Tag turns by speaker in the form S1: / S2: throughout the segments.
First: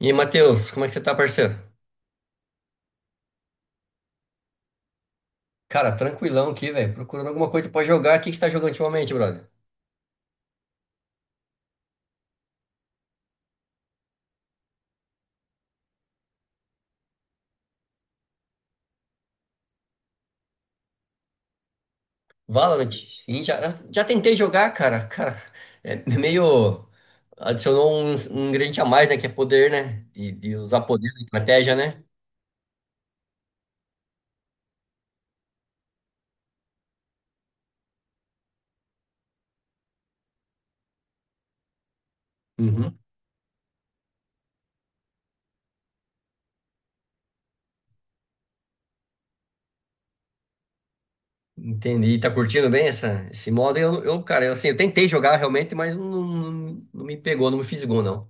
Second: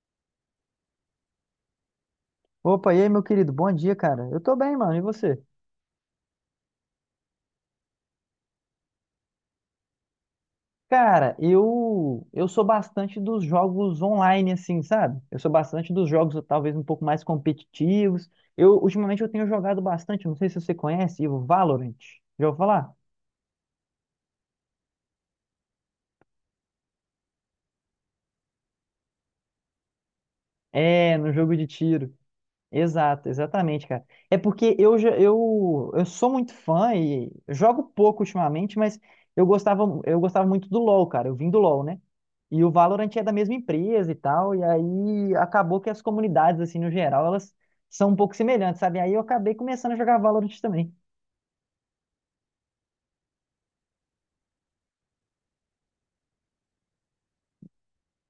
S1: E aí, Matheus, como é que você tá, parceiro?
S2: Opa, e aí, meu querido? Bom dia, cara. Eu tô bem, mano. E você?
S1: Cara, tranquilão aqui, velho. Procurando alguma coisa pra jogar. O que que você tá jogando ultimamente, brother?
S2: Cara, eu sou bastante dos jogos online, assim, sabe? Eu sou bastante dos jogos talvez um pouco mais competitivos. Eu ultimamente eu tenho jogado bastante, não sei se você conhece, o Valorant. Já ouviu
S1: Valorant?
S2: falar?
S1: Sim, já, já tentei jogar, cara. Cara, é meio. Adicionou um ingrediente a mais, né? Que é poder, né? E usar poder
S2: É,
S1: na
S2: no jogo de
S1: estratégia, né?
S2: tiro. Exato, exatamente, cara. É porque eu sou muito fã e eu jogo pouco ultimamente, mas eu gostava muito do LoL, cara. Eu vim do LoL, né? E o
S1: Uhum.
S2: Valorant é da mesma empresa e tal, e aí acabou que as comunidades, assim, no geral, elas são um pouco semelhantes, sabe? Aí eu acabei começando a jogar Valorant também.
S1: Entendi. Tá curtindo bem essa, esse modo? Cara, eu, assim, eu tentei jogar realmente, mas não, não, não me pegou, não me fisgou, não.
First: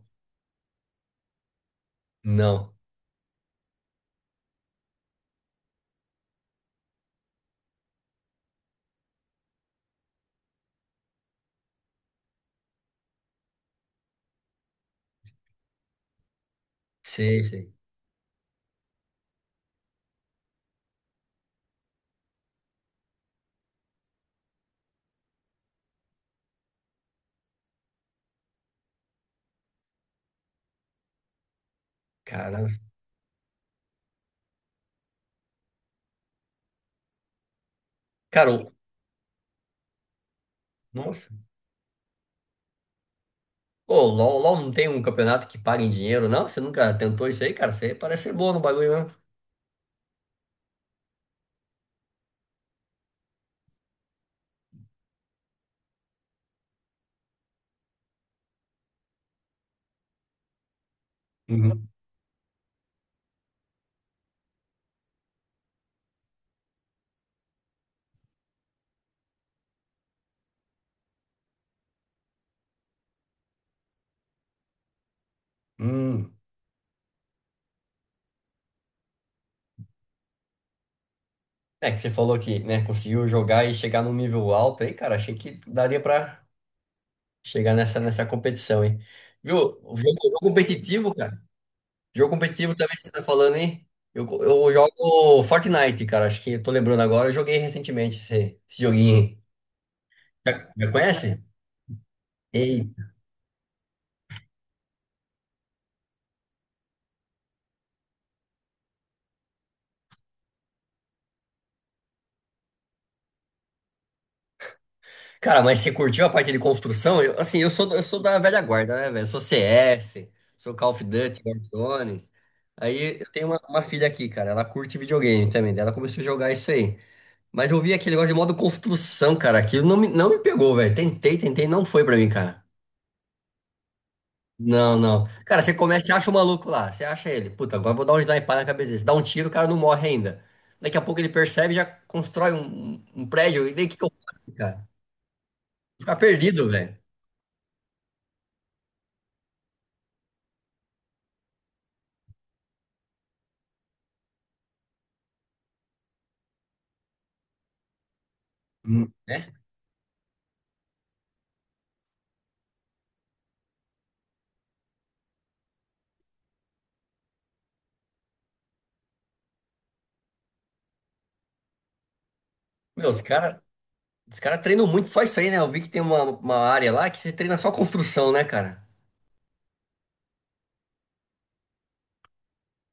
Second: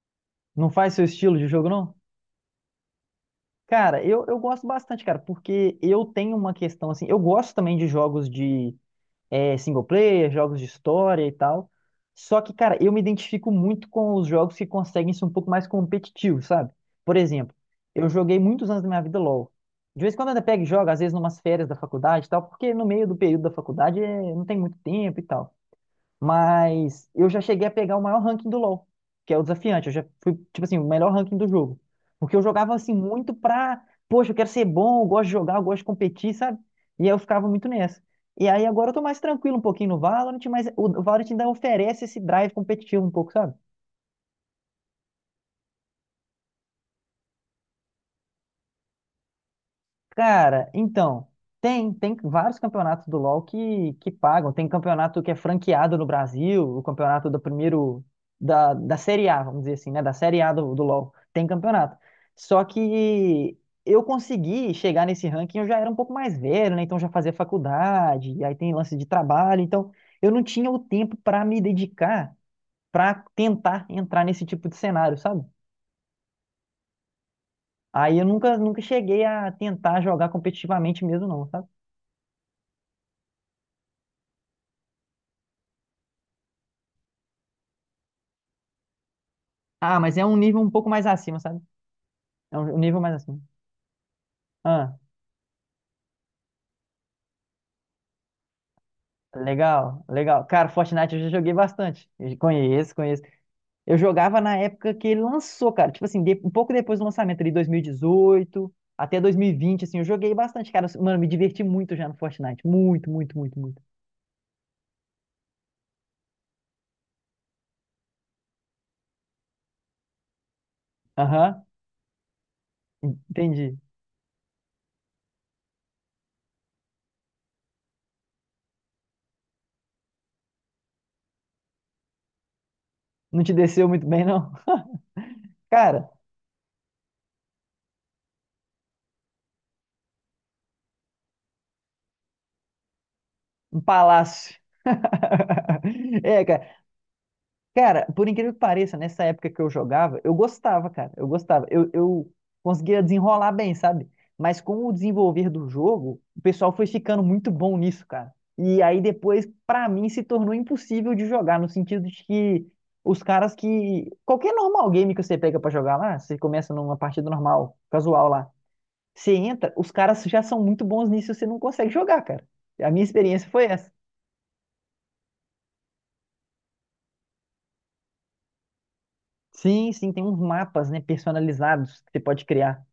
S2: Não faz seu estilo de jogo, não?
S1: Não.
S2: Cara, eu gosto bastante, cara, porque eu tenho uma questão, assim, eu gosto também de jogos de single player, jogos de história e tal. Só que, cara, eu me identifico muito com os jogos que conseguem ser um pouco mais competitivos, sabe? Por
S1: Sei,
S2: exemplo,
S1: sei.
S2: eu joguei muitos anos da minha vida LoL. De vez em quando eu ainda pego e jogo, às vezes numas férias da faculdade e tal, porque no meio do período da faculdade não tem muito tempo e tal. Mas eu já cheguei a pegar o maior ranking do LoL, que é o desafiante. Eu já fui, tipo assim, o melhor ranking do jogo. Porque eu
S1: Caramba.
S2: jogava assim muito pra, poxa, eu quero ser bom, eu gosto de jogar, eu gosto de competir, sabe? E aí eu ficava muito nessa. E
S1: Cara,
S2: aí agora eu tô mais tranquilo um pouquinho no Valorant, mas o Valorant
S1: nossa.
S2: ainda oferece esse drive competitivo um pouco, sabe?
S1: Pô, o LOL, LOL não tem um campeonato que paga em dinheiro, não? Você nunca tentou isso aí, cara? Você parece ser bom no bagulho mesmo.
S2: Cara, então, tem vários campeonatos do LoL que pagam. Tem campeonato que é franqueado no Brasil, o campeonato do primeiro, da Série A, vamos dizer assim, né? Da Série A do LoL. Tem
S1: Uhum.
S2: campeonato. Só que eu consegui chegar nesse ranking, eu já era um pouco mais velho, né? Então já fazia faculdade, e aí tem lance de trabalho. Então eu não tinha o tempo para me dedicar para tentar entrar nesse tipo de cenário, sabe?
S1: Hum.
S2: Aí eu nunca cheguei a tentar jogar competitivamente mesmo, não, sabe?
S1: É que você falou que, né, conseguiu jogar e chegar num nível alto aí, cara. Achei que daria pra chegar nessa, nessa competição, hein? Viu? O
S2: Ah, mas
S1: jogo,
S2: é um
S1: jogo
S2: nível um pouco mais
S1: competitivo,
S2: acima,
S1: cara.
S2: sabe?
S1: Jogo
S2: É
S1: competitivo
S2: um
S1: também
S2: nível
S1: você
S2: mais
S1: tá
S2: acima.
S1: falando, hein? Eu
S2: Ah,
S1: jogo Fortnite, cara. Acho que eu tô lembrando agora. Eu joguei recentemente esse, esse joguinho aí.
S2: legal, legal. Cara,
S1: Já, já
S2: Fortnite eu já
S1: conhece?
S2: joguei bastante. Eu conheço, conheço. Eu jogava na época que ele lançou, cara. Tipo assim, um pouco depois do lançamento, ali 2018 até 2020, assim, eu joguei bastante, cara. Mano, me diverti muito já no Fortnite. Muito, muito, muito, muito.
S1: Cara, mas você curtiu a parte de construção? Assim, eu sou da velha guarda, né, velho? Eu sou CS, sou Call of Duty,
S2: Aham,
S1: Warzone. Aí eu tenho
S2: entendi.
S1: uma filha aqui, cara. Ela curte videogame também. Daí ela começou a jogar isso aí. Mas eu vi aquele negócio de modo construção, cara. Aquilo não me pegou, velho. Tentei, tentei, não foi pra mim, cara.
S2: Não te desceu muito bem, não?
S1: Não, não. Cara, você começa,
S2: Cara,
S1: você acha o maluco lá. Você acha ele. Puta, agora eu vou dar um sniper na cabeça dele. Você dá um tiro, o cara não morre ainda. Daqui a pouco ele percebe, e já constrói um prédio. E
S2: um
S1: daí o que que eu faço,
S2: palácio.
S1: cara? Ficar
S2: É,
S1: perdido,
S2: cara.
S1: velho.
S2: Cara, por incrível que pareça, nessa época que eu jogava, eu gostava, cara. Eu gostava. Eu conseguia desenrolar bem, sabe? Mas com o desenvolver do jogo, o pessoal foi ficando muito bom nisso, cara. E aí depois, pra mim, se tornou impossível de jogar, no sentido de que os caras que. Qualquer normal game que você pega pra jogar lá, você começa numa partida normal, casual lá. Você entra, os caras já são muito bons nisso, você não consegue jogar, cara. A minha
S1: Meu,
S2: experiência foi essa.
S1: os cara treinam muito só isso aí, né? Eu vi que tem uma área lá que você treina só construção, né, cara?
S2: Sim, sim, tem uns mapas, né, personalizados que você pode criar.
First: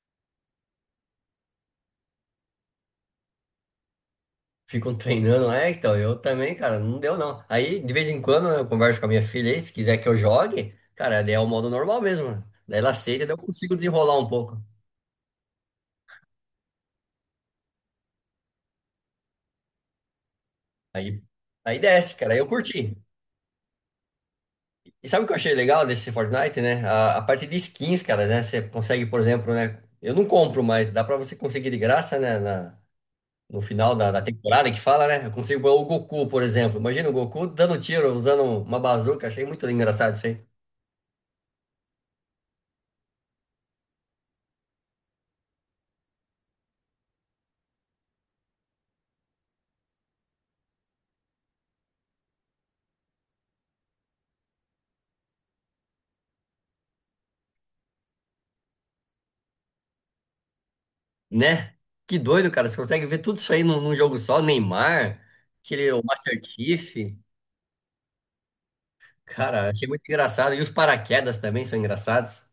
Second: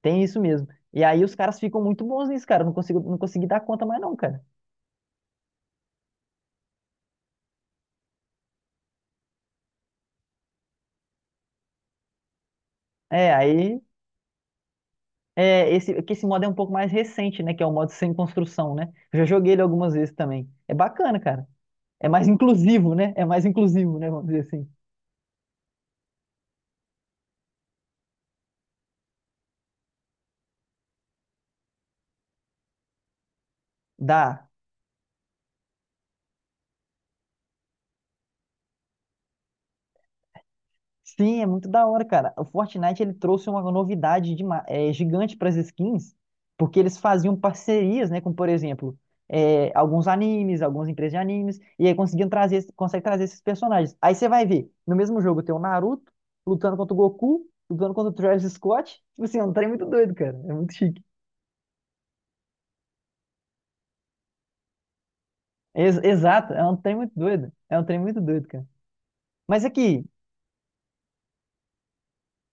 S2: Tem isso mesmo. E aí os caras ficam muito bons nisso, cara. Eu não consigo, não consegui dar conta mais não, cara.
S1: Ficam treinando, é, então, eu também, cara, não deu não. Aí, de vez em quando, eu converso com a minha filha aí, se quiser que eu jogue, cara, daí é o modo normal mesmo, né? Daí ela aceita,
S2: É,
S1: daí eu consigo
S2: aí
S1: desenrolar um pouco.
S2: é esse é que esse modo é um pouco mais recente, né, que é o modo sem construção, né? Eu já joguei ele algumas vezes também. É bacana,
S1: Aí,
S2: cara.
S1: aí
S2: É
S1: desce,
S2: mais
S1: cara, aí eu
S2: inclusivo,
S1: curti.
S2: né? É mais inclusivo, né, vamos dizer assim.
S1: E sabe o que eu achei legal desse Fortnite, né? A parte de skins, cara, né? Você consegue, por exemplo, né? Eu não compro, mas dá pra você conseguir de graça, né? No final da
S2: Dá
S1: temporada que fala, né? Eu consigo pôr o Goku, por exemplo. Imagina o Goku dando tiro, usando uma bazuca. Achei muito engraçado isso aí.
S2: Sim, é muito da hora, cara. O Fortnite ele trouxe uma novidade de, gigante para as skins, porque eles faziam parcerias, né, com, por exemplo, alguns animes, algumas empresas de animes, e aí conseguiam trazer, consegue trazer esses personagens. Aí você vai ver, no mesmo jogo tem o Naruto lutando contra o Goku, lutando contra o Travis Scott. Tipo assim, é um trem muito doido, cara. É muito chique.
S1: Né? Que doido, cara. Você consegue ver tudo isso aí num jogo só. Neymar, aquele,
S2: Ex-
S1: o Master
S2: exato, é um
S1: Chief.
S2: trem muito doido. É um trem muito doido, cara. Mas
S1: Cara, achei muito
S2: aqui,
S1: engraçado. E os paraquedas também são engraçados.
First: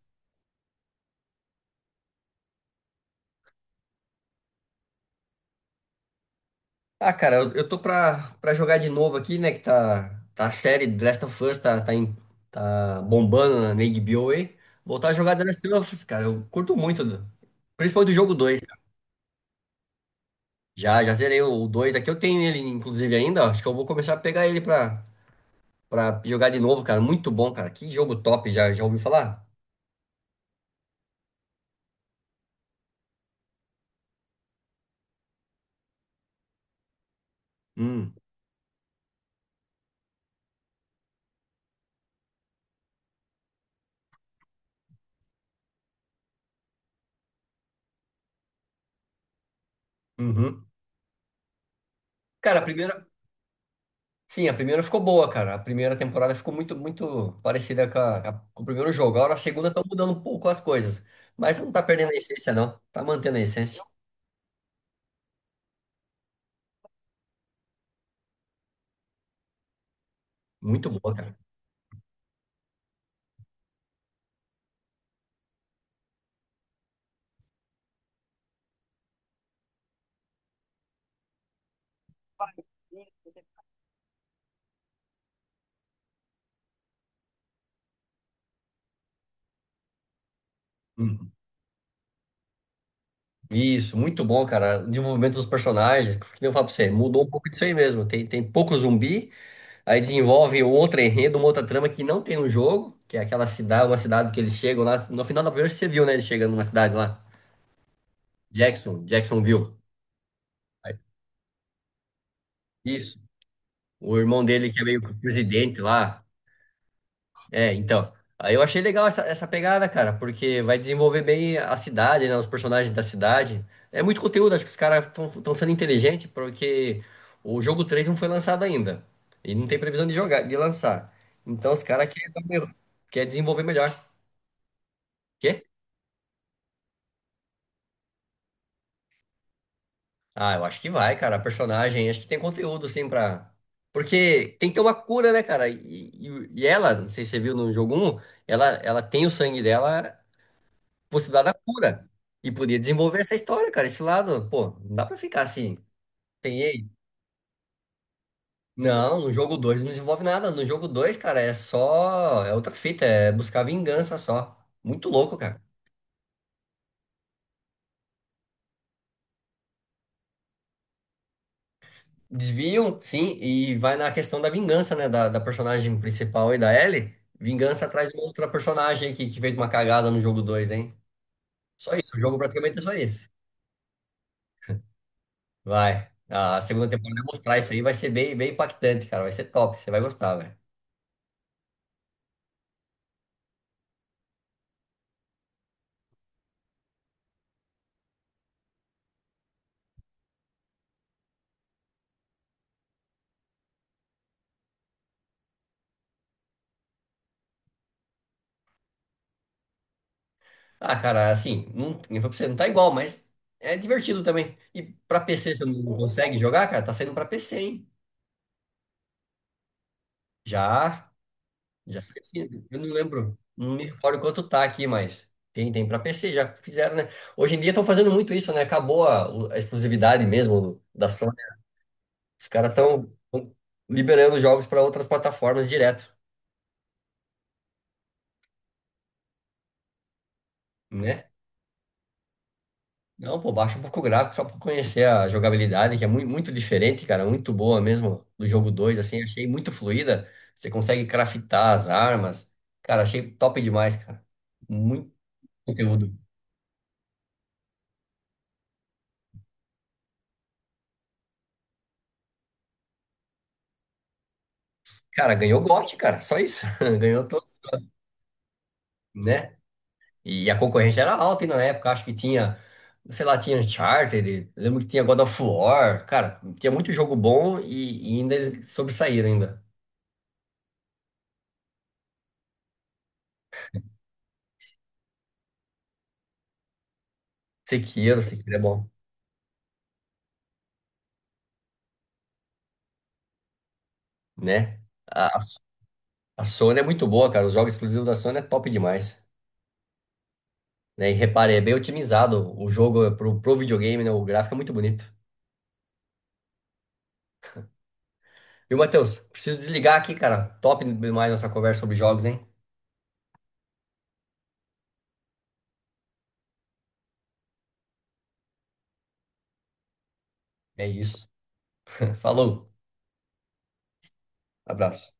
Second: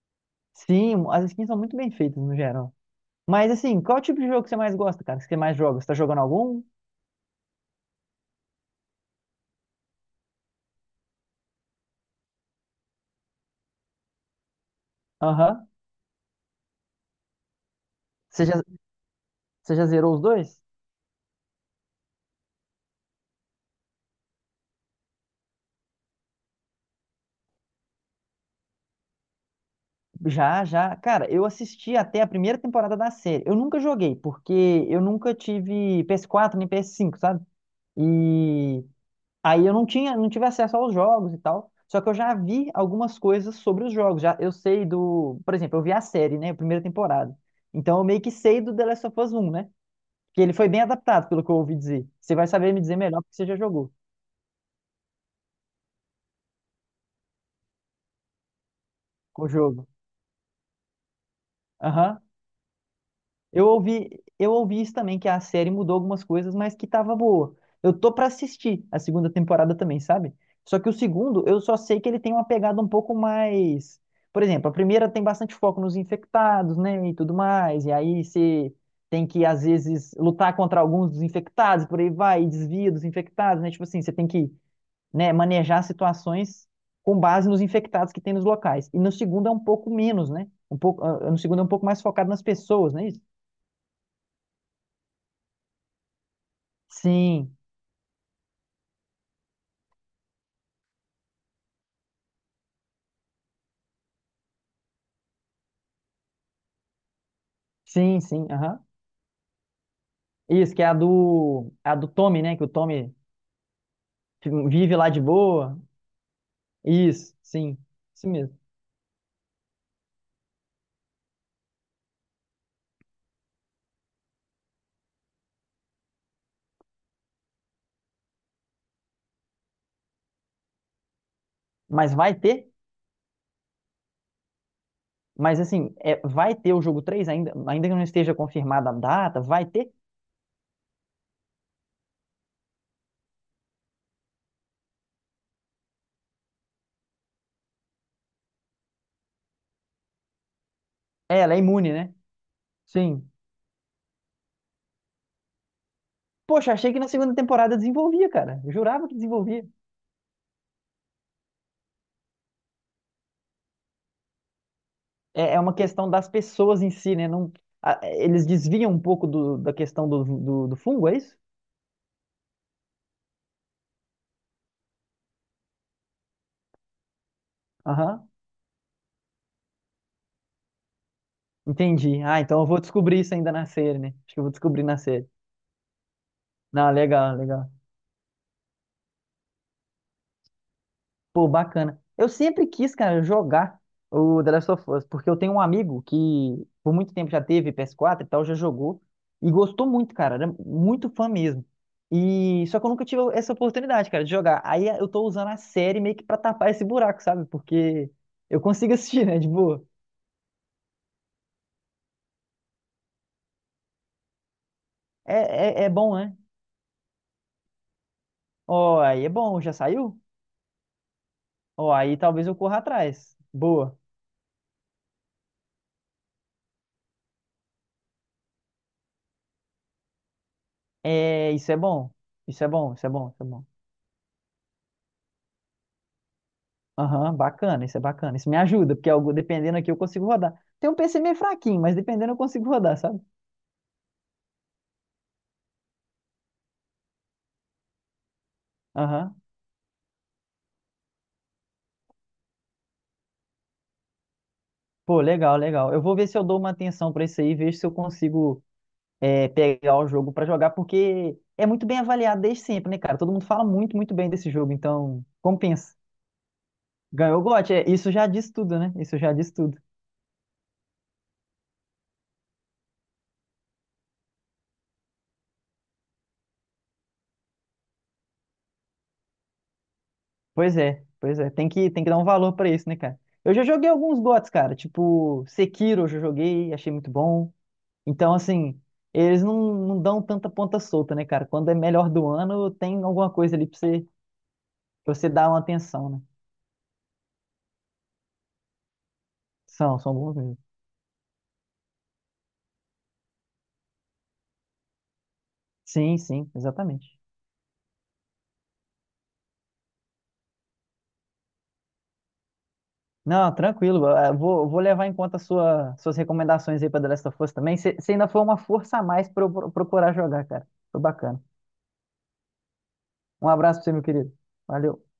S2: sim, as skins são muito bem feitas no geral. Mas assim, qual é o tipo de jogo que você mais gosta, cara? Que você mais joga? Você tá jogando algum?
S1: Ah, cara, eu tô pra, pra jogar de novo aqui, né? Que tá, tá a série The Last of Us, tá bombando na na HBO aí. Voltar a jogar The Last
S2: Aham.
S1: of Us, cara. Eu curto muito, principalmente do jogo
S2: Você já,
S1: dois.
S2: você já zerou os dois?
S1: Já, já zerei o 2 aqui. Eu tenho ele, inclusive, ainda, ó. Acho que eu vou começar a pegar ele pra, pra jogar de novo, cara. Muito bom, cara. Que jogo top. Já, já ouviu falar?
S2: Já, já. Cara, eu assisti até a primeira temporada da série. Eu nunca joguei, porque eu nunca tive PS4 nem PS5, sabe?
S1: Hum.
S2: E aí eu não tinha, não tive acesso aos jogos e tal. Só que eu já vi algumas coisas sobre os jogos. Já, eu sei do, por exemplo, eu vi a série, né? A primeira temporada. Então eu meio que sei do The Last of Us 1, né? Que ele
S1: Uhum.
S2: foi bem adaptado, pelo que eu ouvi dizer. Você vai
S1: Cara, a
S2: saber me
S1: primeira.
S2: dizer melhor porque você já jogou
S1: Sim, a primeira ficou boa, cara. A primeira temporada ficou muito, muito parecida com, com o primeiro jogo. Agora a
S2: o
S1: segunda tá
S2: jogo.
S1: mudando um pouco as coisas. Mas não tá perdendo a
S2: Aham.
S1: essência, não. Tá mantendo a
S2: Eu
S1: essência.
S2: ouvi, eu ouvi isso também, que a série mudou algumas coisas, mas que tava boa. Eu tô pra assistir a segunda temporada também, sabe? Só
S1: Muito
S2: que o
S1: boa, cara.
S2: segundo, eu só sei que ele tem uma pegada um pouco mais. Por exemplo, a primeira tem bastante foco nos infectados, né? E tudo mais. E aí você tem que, às vezes, lutar contra alguns dos infectados, por aí vai, e desvia dos infectados, né? Tipo assim, você tem que, né, manejar situações com base nos infectados que tem nos locais. E no segundo é um pouco menos, né? Um pouco,
S1: Uhum.
S2: ah, no segundo é um pouco mais focado nas pessoas, não é isso?
S1: Isso, muito bom, cara. O desenvolvimento dos personagens. O que nem eu falo pra você? Mudou um pouco
S2: Sim,
S1: disso aí mesmo. Tem, tem pouco zumbi. Aí desenvolve um outro enredo, uma outra trama que não tem no jogo, que é aquela cidade, uma cidade que eles chegam lá. No final da primeira você viu, né? Ele chega numa cidade lá,
S2: sim, sim, aham.
S1: Jackson, Jacksonville.
S2: Isso, que é
S1: Aí-
S2: a do Tommy, né? Que o Tommy
S1: Isso. O irmão dele que é
S2: vive
S1: meio que
S2: lá
S1: o
S2: de boa.
S1: presidente lá.
S2: Isso,
S1: É,
S2: sim,
S1: então.
S2: isso
S1: Aí
S2: mesmo.
S1: eu achei legal essa, essa pegada, cara, porque vai desenvolver bem a cidade, né? Os personagens da cidade. É muito conteúdo, acho que os caras estão sendo inteligentes, porque o jogo 3 não foi lançado ainda. E não tem previsão de jogar, de lançar. Então os caras
S2: Mas vai ter,
S1: querem, querem desenvolver melhor. Quê?
S2: mas assim, é, vai ter o jogo 3 ainda, ainda que não esteja confirmada a data, vai ter.
S1: Ah, eu acho que vai, cara. A personagem, acho que tem conteúdo, sim, pra. Porque tem que ter uma cura, né, cara? E, e ela, não sei se você viu no jogo um, ela tem o sangue dela,
S2: É,
S1: possibilidade da
S2: ela é imune,
S1: cura.
S2: né?
S1: E podia desenvolver
S2: Sim.
S1: essa história, cara. Esse lado, pô, não dá pra ficar assim.
S2: Poxa,
S1: Peguei.
S2: achei que na segunda temporada desenvolvia, cara. Eu jurava que
S1: Não, no jogo
S2: desenvolvia.
S1: 2 não desenvolve nada. No jogo 2, cara, é só. É outra fita, é buscar vingança só. Muito louco,
S2: É, é
S1: cara.
S2: uma questão das pessoas em si, né? Não, eles desviam um pouco da questão do fungo, é isso?
S1: Desviam, sim, e vai na questão da vingança, né? Da personagem principal aí, da Ellie. Vingança atrás de uma
S2: Aham,
S1: outra personagem que fez uma cagada no jogo dois, hein? Só isso, o
S2: entendi.
S1: jogo
S2: Ah, então eu
S1: praticamente
S2: vou
S1: é só
S2: descobrir
S1: isso.
S2: isso ainda na série, né? Acho que eu vou descobrir na série.
S1: Vai. A segunda
S2: Não,
S1: temporada vai
S2: legal,
S1: mostrar
S2: legal.
S1: isso aí, vai ser bem, bem impactante, cara. Vai ser top, você vai gostar, velho.
S2: Pô, bacana. Eu sempre quis, cara, jogar o The Last of Us, porque eu tenho um amigo que por muito tempo já teve PS4 e tal, já jogou e gostou muito, cara, era muito fã mesmo. E só que eu nunca tive essa oportunidade, cara, de jogar. Aí eu tô usando a série meio que pra tapar esse buraco, sabe? Porque eu consigo assistir, né, de boa.
S1: Ah, cara, assim, não, eu falei pra você, não tá igual, mas é divertido também. E pra PC você não
S2: É bom, né?
S1: consegue jogar, cara? Tá saindo pra PC, hein?
S2: Ó, aí é bom, já saiu?
S1: Já.
S2: Ó,
S1: Já foi
S2: aí talvez eu
S1: assim,
S2: corra
S1: eu não lembro,
S2: atrás.
S1: não me
S2: Boa.
S1: recordo quanto tá aqui, mas tem, tem para PC, já fizeram, né? Hoje em dia estão fazendo muito isso, né? Acabou a, a exclusividade mesmo da Sony.
S2: É, isso é bom.
S1: Os
S2: Isso é
S1: caras
S2: bom, isso é
S1: estão
S2: bom, isso é bom.
S1: liberando jogos para outras plataformas direto,
S2: Aham, bacana, isso é bacana. Isso me ajuda, porque algo, dependendo aqui eu consigo rodar. Tem um PC
S1: né?
S2: meio fraquinho, mas dependendo eu consigo rodar, sabe?
S1: Não, pô, baixa um pouco o gráfico só para conhecer a jogabilidade, que é muito, muito diferente, cara, muito boa mesmo do jogo dois, assim,
S2: Aham.
S1: achei muito fluida. Você consegue craftar as armas. Cara, achei top demais, cara. Muito
S2: Pô, legal, legal. Eu
S1: conteúdo.
S2: vou ver se eu dou uma atenção pra isso aí, vejo se eu consigo pegar o jogo pra jogar, porque é muito bem avaliado desde sempre, né, cara? Todo mundo fala muito, muito bem desse jogo, então
S1: Cara, ganhou
S2: compensa.
S1: GOT, cara, só isso. Ganhou,
S2: Ganhou o GOT, é, isso já diz tudo, né? Isso já diz
S1: né?
S2: tudo.
S1: E a concorrência era alta ainda na época, acho que tinha, sei lá, tinha Uncharted, lembro que tinha God of War, cara, tinha muito jogo bom e ainda eles sobressaíram ainda.
S2: Pois é, pois é. Tem que dar um valor pra isso, né, cara? Eu já joguei alguns GOTs, cara. Tipo, Sekiro eu já joguei, achei muito bom.
S1: Sekiro,
S2: Então,
S1: Sekiro é
S2: assim,
S1: bom,
S2: eles não, não dão tanta ponta solta, né, cara? Quando é melhor do ano, tem alguma coisa ali
S1: né?
S2: pra você
S1: A
S2: dar uma atenção, né?
S1: Sony é muito boa, cara, os jogos exclusivos da Sony é top demais,
S2: São, são bons mesmo.
S1: né? E repare, é bem otimizado o jogo pro, pro videogame, né? O gráfico é muito bonito.
S2: Sim, sim, exatamente.
S1: Viu, Matheus? Preciso desligar aqui, cara. Top demais nossa conversa sobre jogos, hein?
S2: Não, tranquilo. Vou levar em conta a suas recomendações aí para The Last of Us também. Você ainda foi uma força a mais para eu procurar jogar, cara.
S1: É
S2: Foi
S1: isso.
S2: bacana.
S1: Falou,
S2: Um abraço para você, meu querido. Valeu.
S1: abraço.